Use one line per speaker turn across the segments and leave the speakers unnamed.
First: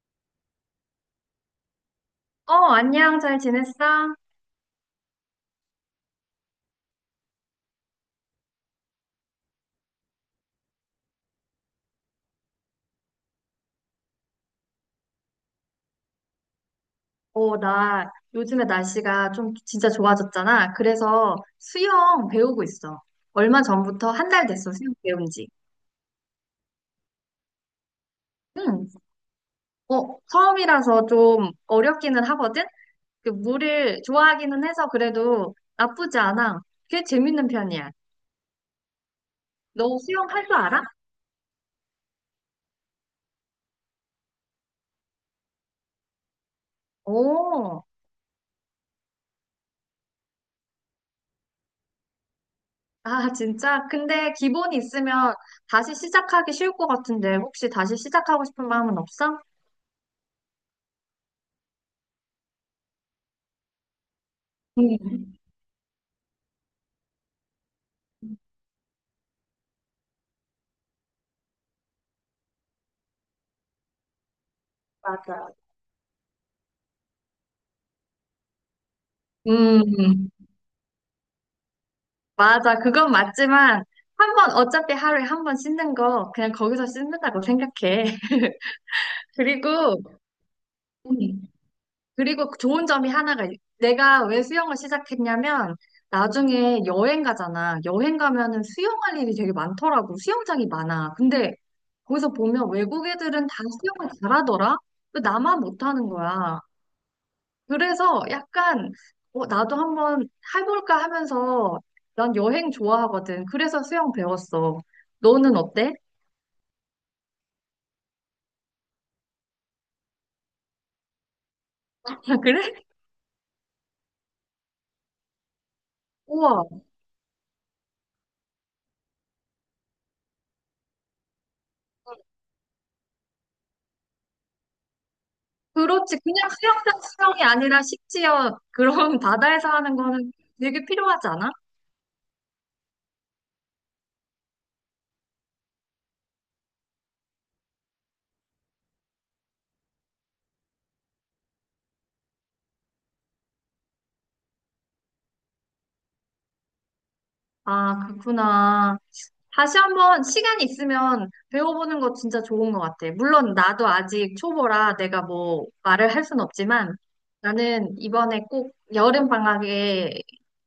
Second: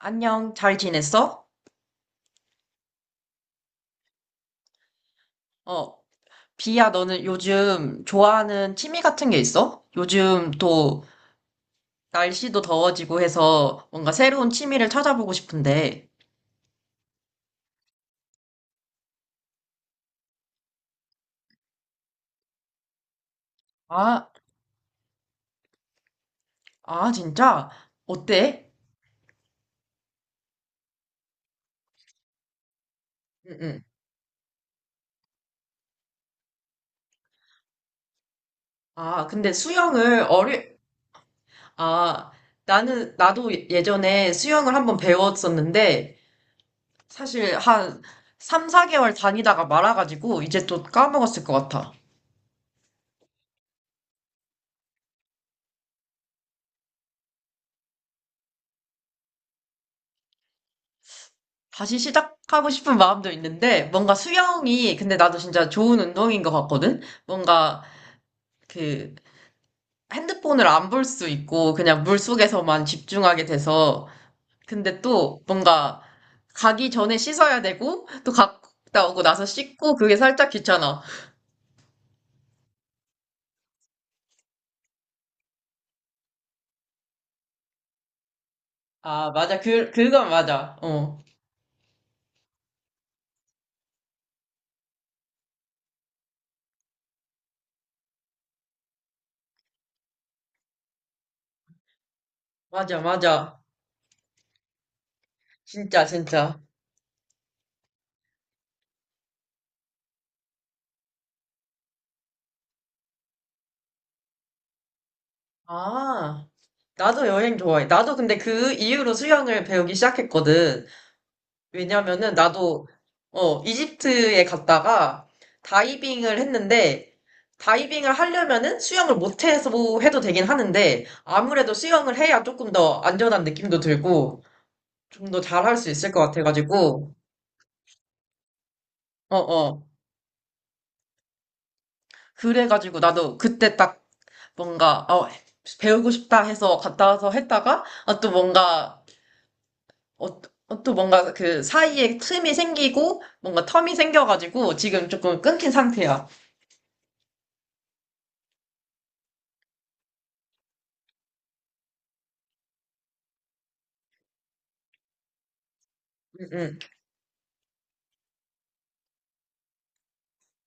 안녕, 잘 지냈어?
어, 안녕, 잘 지냈어?
어, 비야, 너는 요즘 좋아하는 취미 같은 게 있어? 요즘 또 날씨도 더워지고 해서 뭔가 새로운 취미를 찾아보고 싶은데.
나 요즘에 날씨가 좀 진짜 좋아졌잖아. 그래서 수영 배우고 있어. 얼마 전부터
아,
한 달 됐어, 수영 배운 지.
아, 진짜? 어때?
응, 처음이라서 좀 어렵기는 하거든? 그
응, 응.
물을 좋아하기는 해서 그래도 나쁘지 않아. 꽤 재밌는 편이야.
아, 근데
너 수영 할 줄 알아?
아, 나도 예전에 수영을 한번 배웠었는데, 사실
오,
한 3, 4개월 다니다가 말아가지고, 이제 또 까먹었을 것 같아.
아, 진짜? 근데 기본이 있으면 다시 시작하기 쉬울 것 같은데 혹시 다시 시작하고 싶은 마음은 없어?
다시 시작하고 싶은 마음도 있는데, 뭔가 수영이, 근데
응,
나도 진짜 좋은 운동인 것 같거든? 뭔가 그 핸드폰을 안 볼 수 있고, 그냥 물 속에서만 집중하게 돼서, 근데 또
맞아.
뭔가 가기 전에 씻어야 되고, 또 갔다 오고 나서 씻고, 그게
음.
살짝 귀찮아.
맞아. 그건 맞지만, 한 번, 어차피 하루에 한 번 씻는 거, 그냥 거기서 씻는다고 생각해.
아, 맞아.
그리고,
그건 맞아. 어.
음, 그리고 좋은 점이 하나가, 내가 왜 수영을 시작했냐면, 나중에 여행 가잖아. 여행 가면은 수영할 일이 되게 많더라고. 수영장이 많아. 근데 거기서 보면
맞아,
외국 애들은 다
맞아.
수영을 잘하더라? 왜 나만
진짜,
못하는
진짜.
거야? 그래서 약간 나도 한번 해볼까 하면서 난 여행 좋아하거든. 그래서 수영 배웠어. 너는 어때?
아, 나도 여행 좋아해. 나도 근데 그 이후로 수영을 배우기 시작했거든. 왜냐면은
아, 그래?
나도 이집트에 갔다가 다이빙을
우와.
했는데, 다이빙을 하려면은 수영을 못해서 해도 되긴 하는데 아무래도 수영을 해야 조금 더 안전한 느낌도 들고 좀 더 잘할 수 있을
그렇지.
것
그냥 수영장
같아가지고
수영이 아니라 식지어 그런
어어.
바다에서 하는 거는 되게 필요하지 않아?
그래가지고 나도 그때 딱 뭔가 배우고 싶다 해서 갔다 와서 했다가 아, 또 뭔가 어, 또 뭔가 그 사이에 틈이 생기고 뭔가 텀이 생겨가지고 지금 조금 끊긴 상태야.
아, 그렇구나. 다시 한번 시간 있으면 배워보는 거 진짜 좋은 것 같아. 물론 나도 아직 초보라 내가 뭐 말을 할 순
음, 음.
없지만 나는 이번에 꼭 여름 방학에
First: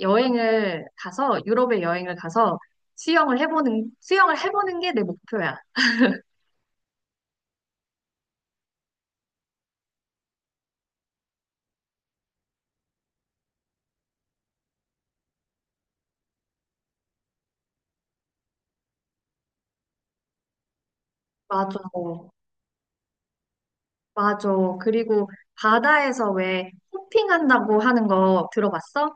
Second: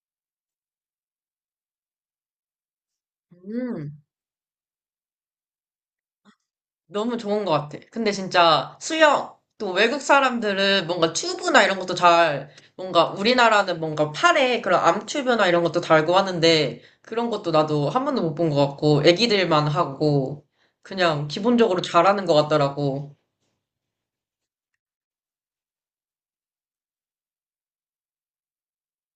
여행을 가서 유럽에 여행을 가서 수영을 해보는
음,
수영을 해보는 게 내 목표야.
너무 좋은 것 같아. 근데 진짜 수영, 또 외국 사람들은 뭔가 튜브나 이런 것도 잘, 뭔가 우리나라는 뭔가 팔에 그런 암튜브나 이런 것도 달고 하는데, 그런 것도 나도 한 번도 못 본 것 같고, 애기들만 하고, 그냥
맞아.
기본적으로 잘하는 것 같더라고.
맞아. 그리고 바다에서 왜 호핑한다고 하는 거 들어봤어?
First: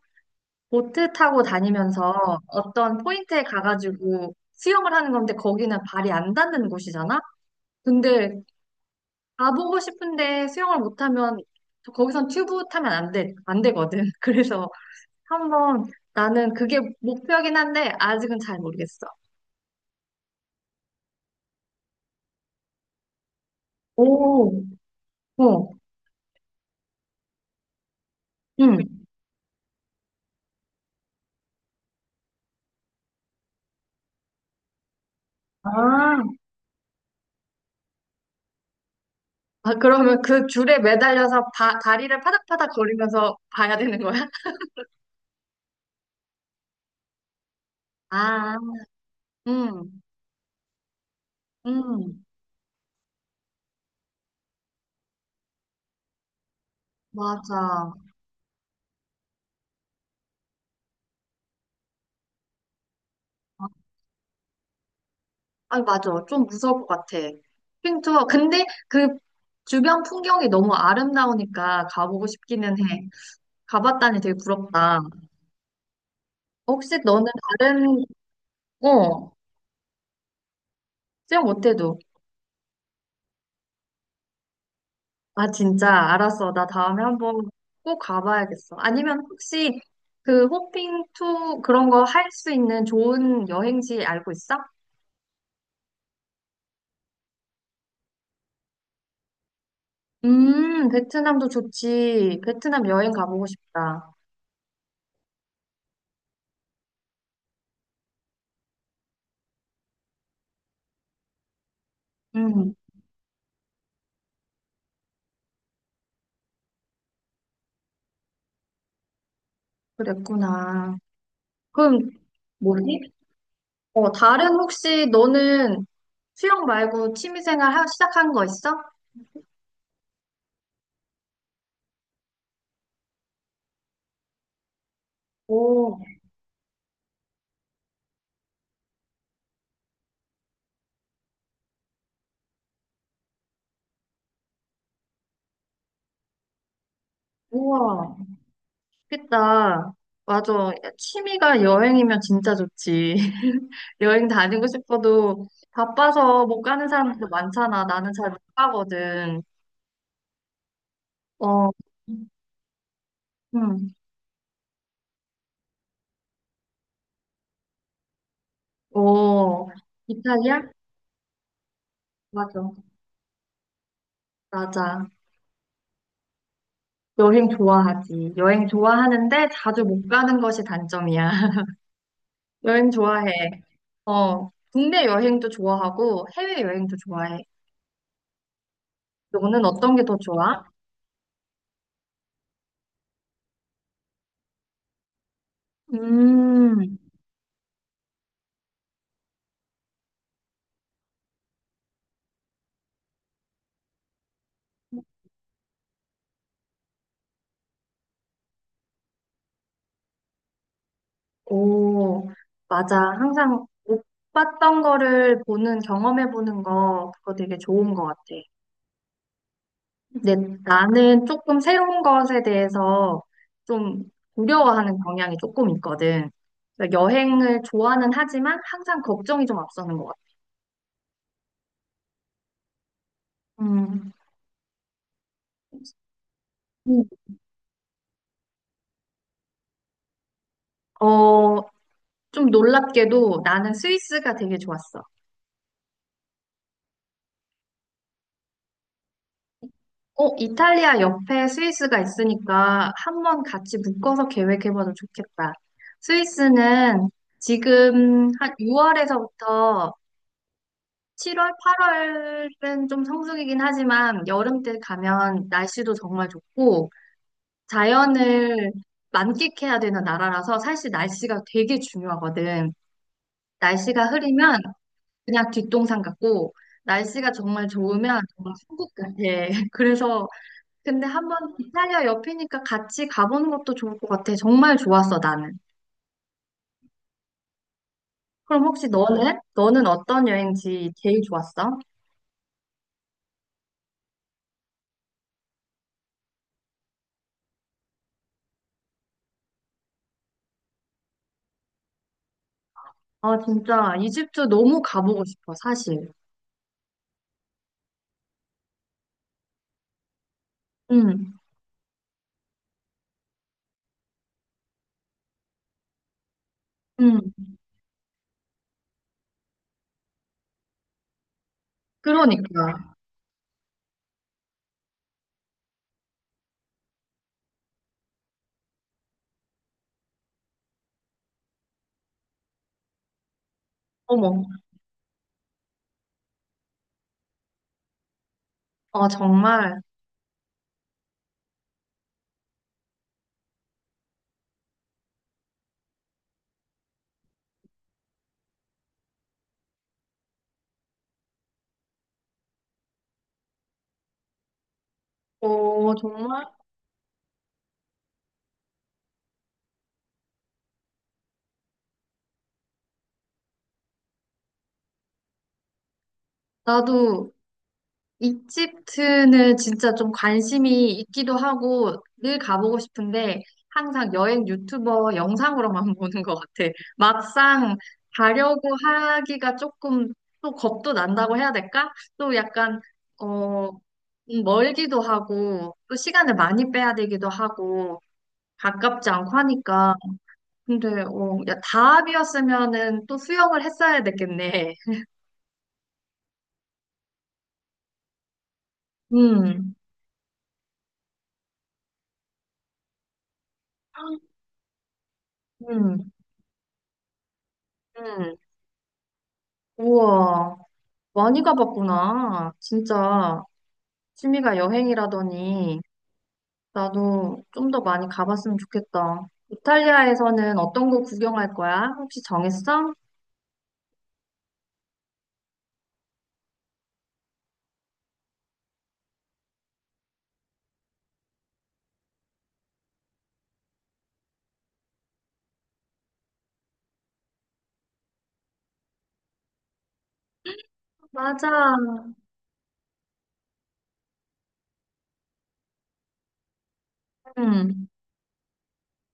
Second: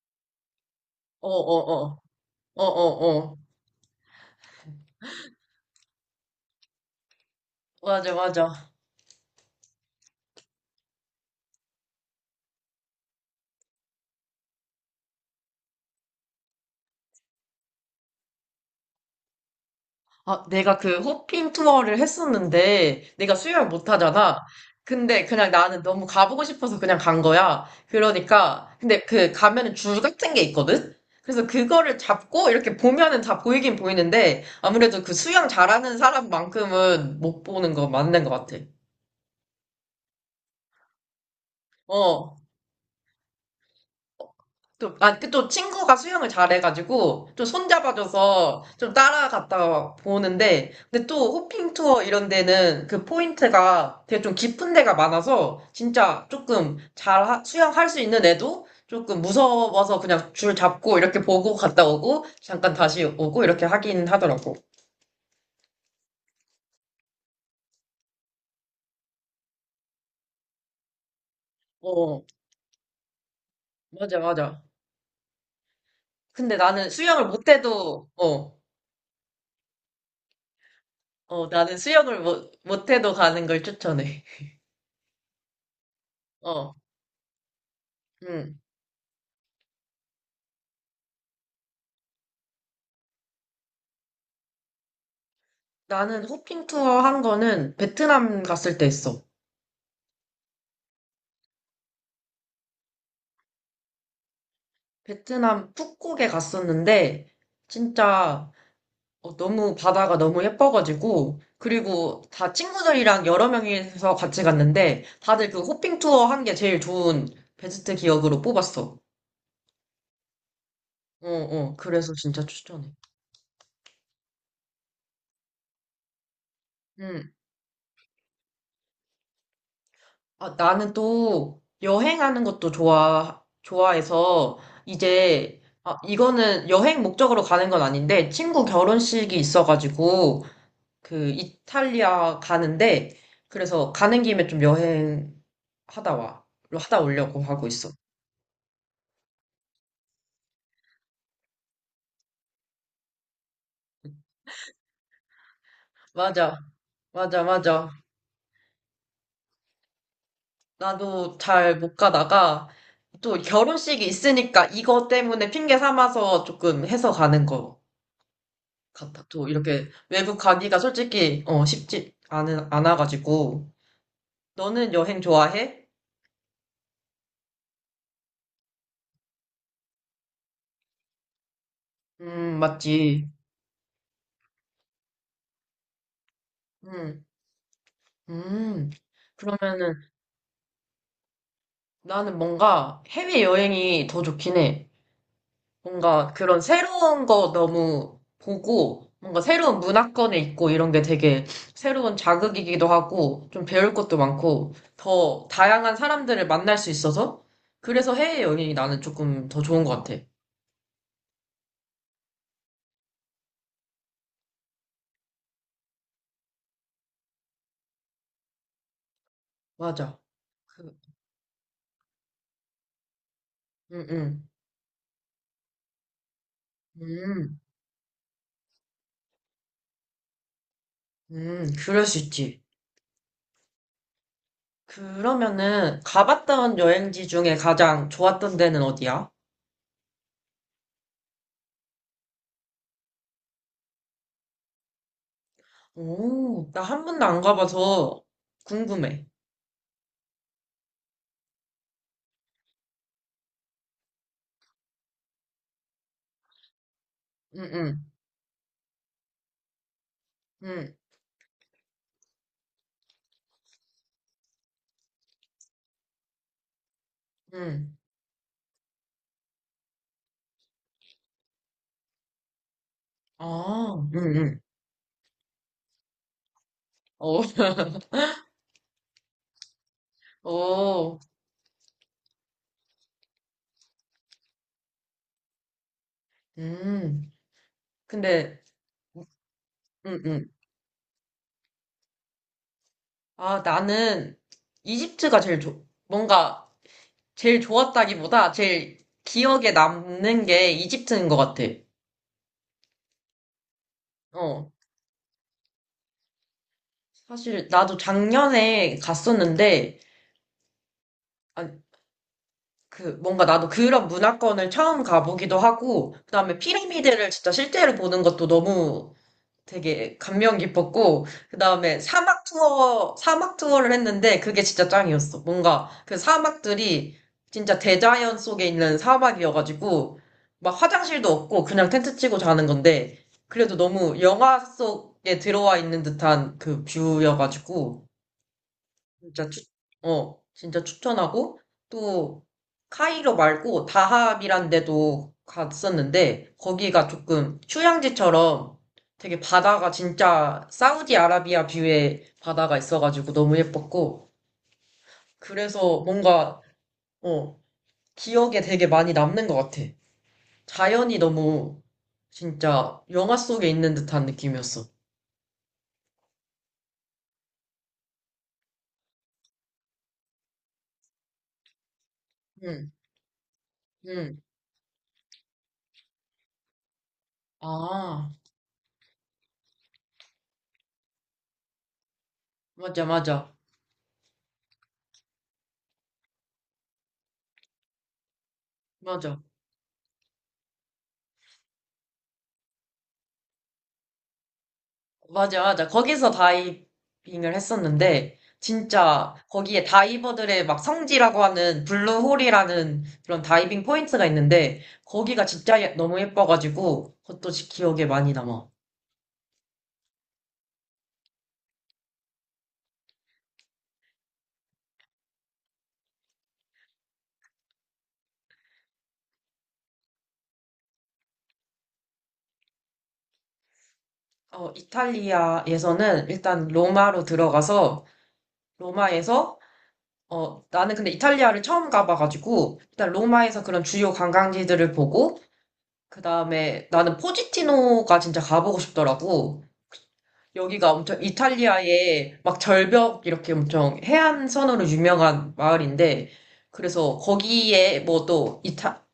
보트 타고
어어어.
다니면서 어떤
어어어.
포인트에 가가지고 수영을 하는 건데 거기는 발이 안 닿는 곳이잖아.
맞아,
근데
맞아.
가보고 싶은데 수영을 못하면 거기선 튜브 타면 안 돼, 안 되거든. 그래서 한번 나는 그게 목표긴 한데 아직은 잘 모르겠어.
아, 내가 그 호핑 투어를 했었는데, 내가 수영을 못 하잖아.
오,
근데 그냥
어,
나는 너무 가보고 싶어서 그냥 간 거야. 그러니까,
응.
근데 그 가면은 줄 같은 게 있거든? 그래서 그거를 잡고 이렇게 보면은 다 보이긴 보이는데, 아무래도 그 수영 잘하는
아,
사람만큼은 못 보는 거 맞는 것 같아.
아, 그러면 그 줄에 매달려서 다리를
어,
파닥파닥 거리면서 봐야 되는 거야?
또, 아, 그 또 친구가 수영을 잘해가지고, 좀
아,
손잡아줘서 좀 따라갔다
음,
보는데, 근데 또 호핑 투어
음,
이런 데는 그 포인트가 되게 좀 깊은 데가 많아서, 진짜 조금 수영할
맞아.
수 있는 애도 조금 무서워서 그냥 줄 잡고 이렇게 보고 갔다 오고, 잠깐 다시 오고 이렇게 하긴 하더라고.
아, 맞아. 좀 무서울 것 같아. 핑투어. 근데 그 주변 풍경이 너무 아름다우니까
어,
가보고 싶기는 해.
맞아,
가봤다니 되게
맞아.
부럽다.
근데 나는
혹시
수영을
너는 다른,
못해도, 어,
어, 수영
어, 나는
못해도.
수영을 못, 못해도 가는 걸 추천해.
아, 진짜, 알았어. 나
어,
다음에 한번 꼭
응.
가봐야겠어. 아니면 혹시 그 호핑 투 그런 거 할 수 있는 좋은 여행지 알고 있어?
나는 호핑 투어 한 거는 베트남 갔을 때 했어.
베트남도 좋지. 베트남 여행 가보고 싶다.
베트남 푸꾸옥에 갔었는데 진짜 어, 너무 바다가 너무 예뻐가지고, 그리고 다
음,
친구들이랑 여러 명이서 같이 갔는데 다들 그 호핑 투어 한 게 제일 좋은 베스트 기억으로 뽑았어.
그랬구나.
어, 어.
그럼
그래서 진짜 추천해.
뭐니? 다른 혹시 너는 수영 말고
음.
취미생활 시작한 거 있어?
아, 나는 또 여행하는 것도 좋아 좋아해서 이제 아,
오,
이거는 여행 목적으로 가는 건 아닌데, 친구 결혼식이 있어가지고, 그 이탈리아 가는데, 그래서 가는 김에 좀 여행 하다 와 하다 오려고 하고 있어.
우와. 그다. 맞아. 야, 취미가 여행이면 진짜 좋지. 여행 다니고 싶어도 바빠서
맞아,
못 가는 사람들
맞아,
많잖아.
맞아.
나는 잘 못 가거든.
나도
어,
잘 못 가다가 또
응.
결혼식이 있으니까 이거 때문에 핑계 삼아서 조금 해서 가는 거 같아. 또
어,
이렇게 외국
이탈리아?
가기가 솔직히 어 쉽지
맞아.
않은 않아가지고. 너는
맞아.
여행 좋아해?
여행 좋아하지. 여행 좋아하는데 자주 못 가는 것이 단점이야. 여행
맞지.
좋아해. 어, 국내 여행도 좋아하고 해외 여행도
음,
좋아해.
음.
너는 어떤
그러면은
게 더 좋아?
나는 뭔가 해외여행이 더 좋긴 해. 뭔가 그런
음.
새로운 거 너무 보고, 뭔가 새로운 문화권에 있고 이런 게 되게 새로운 자극이기도 하고, 좀 배울 것도 많고, 더 다양한 사람들을 만날 수 있어서, 그래서 해외여행이 나는 조금 더 좋은 것 같아.
오, 맞아. 항상 못 봤던 거를 보는, 경험해보는 거, 그거 되게 좋은 것 같아.
맞아.
근데
그,
나는 조금 새로운 것에 대해서 좀
응, 응.
두려워하는 경향이 조금 있거든. 그러니까
음,
여행을 좋아는 하지만 항상 걱정이 좀 앞서는 것 같아.
그럴 수 있지.
음.
그러면은 가봤던
음.
여행지 중에 가장 좋았던 데는 어디야?
어, 좀 놀랍게도 나는 스위스가 되게 좋았어.
오, 나 한 번도 안 가봐서 궁금해.
이탈리아 옆에 스위스가 있으니까 한번 같이 묶어서 계획해봐도 좋겠다. 스위스는
응, 응,
지금 한 6월에서부터
응,
7월, 8월은 좀 성수기긴 하지만 여름 때 가면 날씨도 정말 좋고
응.
자연을 만끽해야 되는 나라라서 사실 날씨가 되게 중요하거든. 날씨가
아, 응, 응.
흐리면 그냥 뒷동산 같고 날씨가
어,
정말 좋으면 정말 천국 같아. 그래서 근데
어,
한번 이탈리아 옆이니까 같이 가보는 것도 좋을 것 같아. 정말 좋았어, 나는.
음. 근데,
그럼 혹시 너는? 너는
응,
어떤
응.
여행지 제일 좋았어?
아, 나는 뭔가 제일 좋았다기보다 제일 기억에 남는 게 이집트인 것 같아.
아, 진짜 이집트
어.
너무 가보고 싶어, 사실.
사실 나도 작년에 갔었는데,
응,
아, 그, 뭔가 나도 그런 문화권을 처음 가보기도 하고, 그다음에 피라미드를
응.
진짜 실제로 보는 것도 너무 되게 감명 깊었고, 그 다음에
그러니까.
사막 투어를 했는데 그게 진짜 짱이었어. 뭔가 그 사막들이 진짜 대자연 속에 있는 사막이어가지고, 막 화장실도 없고 그냥 텐트 치고 자는 건데, 그래도 너무
어머.
영화 속에 들어와 있는 듯한 그 뷰여가지고,
아,
진짜 추,
정말.
진짜 추천하고, 또, 카이로 말고 다합이란 데도 갔었는데, 거기가 조금 휴양지처럼 되게 바다가 진짜 사우디아라비아 뷰의 바다가 있어가지고 너무 예뻤고, 그래서
정말?
뭔가, 어, 기억에 되게 많이 남는 것 같아. 자연이 너무 진짜 영화 속에 있는 듯한 느낌이었어.
나도 이집트는 진짜 좀 관심이 있기도 하고 늘 가보고
응,
싶은데 항상
응.
여행 유튜버 영상으로만 보는 것 같아. 막상
아,
가려고 하기가 조금 또 겁도 난다고 해야 될까? 또 약간
맞아, 맞아,
어 멀기도 하고 또 시간을 많이 빼야 되기도 하고 가깝지 않고
맞아.
하니까 근데 야, 다합이었으면은 또 수영을 했어야 됐겠네.
맞아, 맞아. 거기서 다이빙을 했었는데, 진짜
음,
거기에 다이버들의 막 성지라고 하는 블루홀이라는 그런 다이빙 포인트가 있는데, 거기가
음,
너무 예뻐가지고, 그것도 기억에 많이
음.
남아.
우와. 많이 가봤구나. 진짜 취미가 여행이라더니 나도 좀 더 많이 가봤으면 좋겠다. 이탈리아에서는 어떤 곳 구경할 거야? 혹시 정했어?
어, 이탈리아에서는 일단 로마로 들어가서, 로마에서, 어, 나는 근데 이탈리아를 처음 가봐가지고, 일단 로마에서 그런 주요 관광지들을 보고, 그 다음에 나는 포지티노가 진짜 가보고 싶더라고. 여기가 엄청
맞아.
이탈리아의 막 절벽 이렇게 엄청 해안선으로 유명한 마을인데 그래서
음,
거기에 뭐 또 이타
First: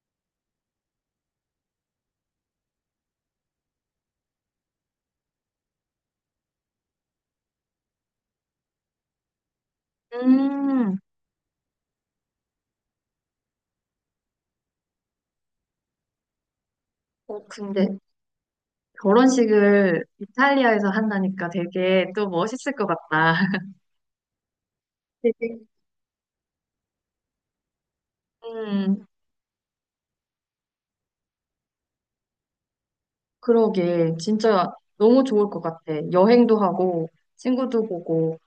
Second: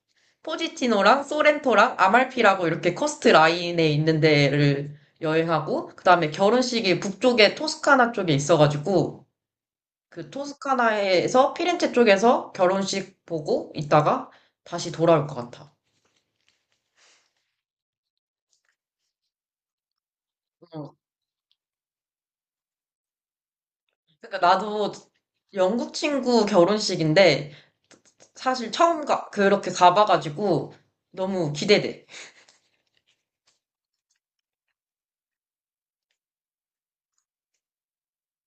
포지티노랑 소렌토랑 아말피라고 이렇게 커스트 라인에 있는 데를 여행하고, 그다음에 결혼식이 북쪽에 토스카나 쪽에 있어가지고 그
음.
토스카나에서 피렌체 쪽에서 결혼식 보고 있다가 다시 돌아올 것 같아.
근데 결혼식을
응.
이탈리아에서 한다니까 되게 또 멋있을 것 같다.
그러니까 나도
되게.
영국 친구 결혼식인데
음,
그렇게 가봐가지고 너무 기대돼.
그러게. 진짜 너무 좋을 것 같아. 여행도 하고 친구도 보고.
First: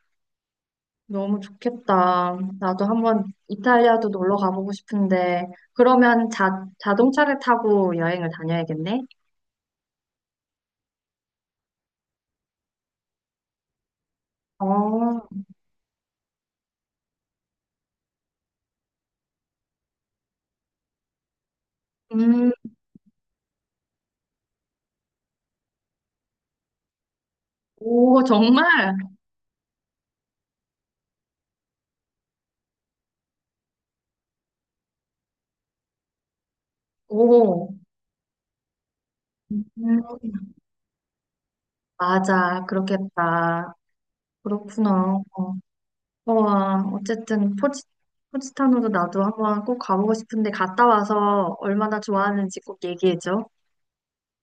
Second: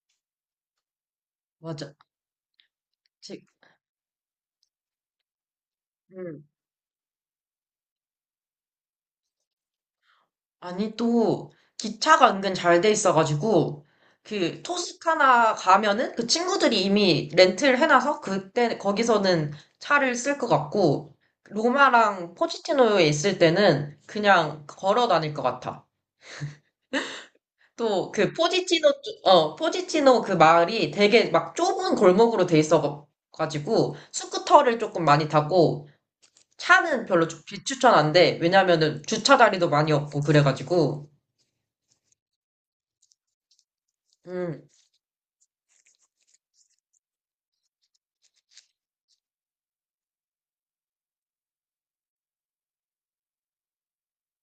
너무
맞아.
좋겠다. 나도 한번
제-
이탈리아도 놀러 가보고 싶은데, 그러면
음.
자동차를 타고 여행을 다녀야겠네?
아니, 또 기차가 은근 잘 돼 있어가지고 그
어,
토스카나 가면은 그 친구들이 이미 렌트를 해놔서 그때 거기서는 차를 쓸 것 같고, 로마랑
음,
포지티노에 있을 때는 그냥 걸어 다닐 것 같아. 또
오,
그
정말?
포지티노 그 마을이 되게 막 좁은 골목으로 돼 있어가지고 스쿠터를 조금 많이 타고, 차는
오,
비추천한데, 왜냐면은 주차 자리도 많이 없고,
음,
그래가지고,
맞아. 그렇겠다.
음,
그렇구나. 와, 어쨌든 포지타노도 나도 한번 꼭 가보고 싶은데, 갔다 와서 얼마나 좋아하는지 꼭 얘기해줘.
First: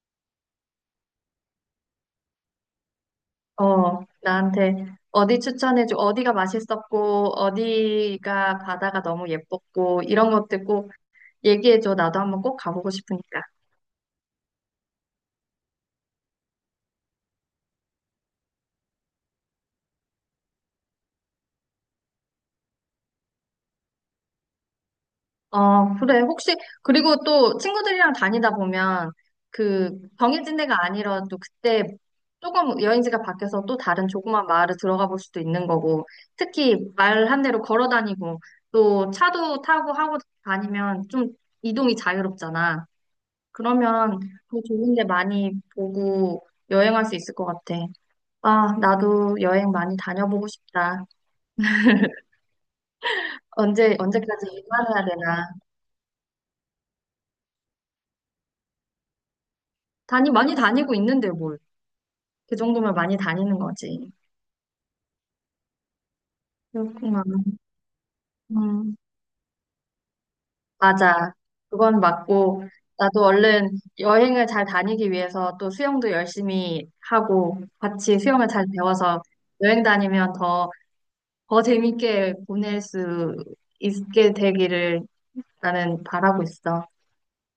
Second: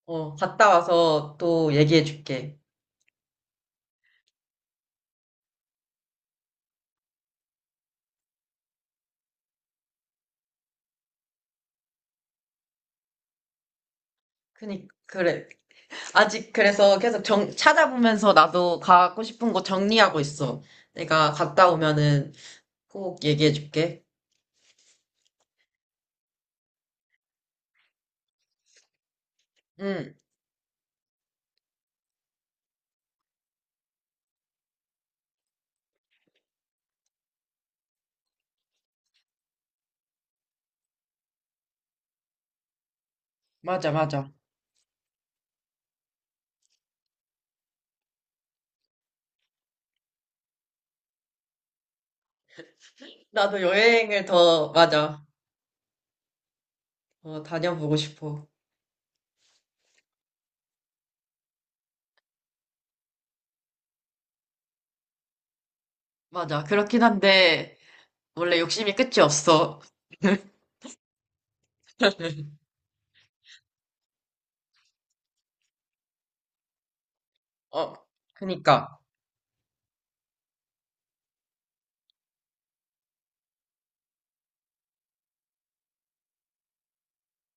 어, 갔다 와서 또 얘기해줄게.
나한테 어디 추천해줘, 어디가 맛있었고, 어디가 바다가 너무 예뻤고, 이런 것들 꼭 얘기해줘. 나도 한번 꼭 가보고 싶으니까.
그래. 아직 그래서 계속 찾아보면서 나도 가고 싶은 곳 정리하고 있어. 내가 갔다 오면은 꼭 얘기해줄게.
그래. 혹시, 그리고 또 친구들이랑 다니다 보면 그
응,
정해진 데가 아니라도 그때 조금 여행지가 바뀌어서 또 다른 조그만 마을을 들어가 볼 수도 있는 거고, 특히 말한 대로 걸어 다니고, 또 차도 타고 하고 다니면 좀 이동이 자유롭잖아.
맞아,
그러면
맞아.
더 좋은 데 많이 보고 여행할 수 있을 것 같아. 아, 나도 여행 많이 다녀보고 싶다.
나도
언제,
여행을
언제까지
더,
일만 해야
맞아.
되나.
어, 다녀보고 싶어.
많이 다니고 있는데 뭘. 그 정도면 많이 다니는 거지.
맞아. 그렇긴
그렇구나.
한데, 원래 욕심이
음,
끝이 없어.
맞아. 그건 맞고, 나도 얼른 여행을 잘 다니기 위해서 또 수영도 열심히 하고,
어,
같이 수영을 잘
그니까.
배워서 여행 다니면 더, 더 재밌게 보낼 수 있게 되기를 나는 바라고 있어.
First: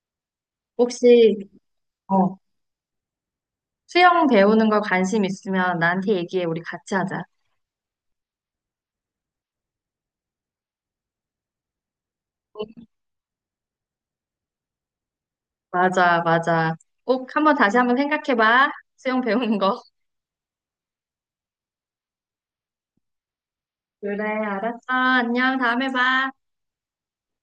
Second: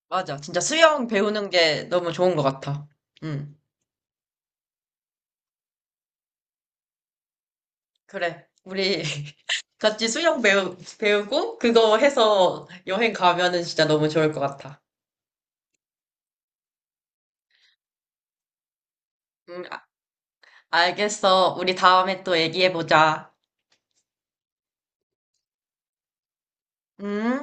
맞아. 진짜 수영
혹시
배우는 게 너무 좋은
어.
것 같아. 응.
수영 배우는 거 관심 있으면 나한테 얘기해. 우리 같이 하자.
그래. 우리 같이 배우고 그거 해서 여행 가면은 진짜 너무 좋을 것 같아.
맞아, 맞아. 꼭 한번 다시 한번 생각해봐. 수영 배우는
응,
거.
아- 알겠어. 우리 다음에 또 얘기해보자.
그래, 알았어. 안녕. 다음에 봐.
응?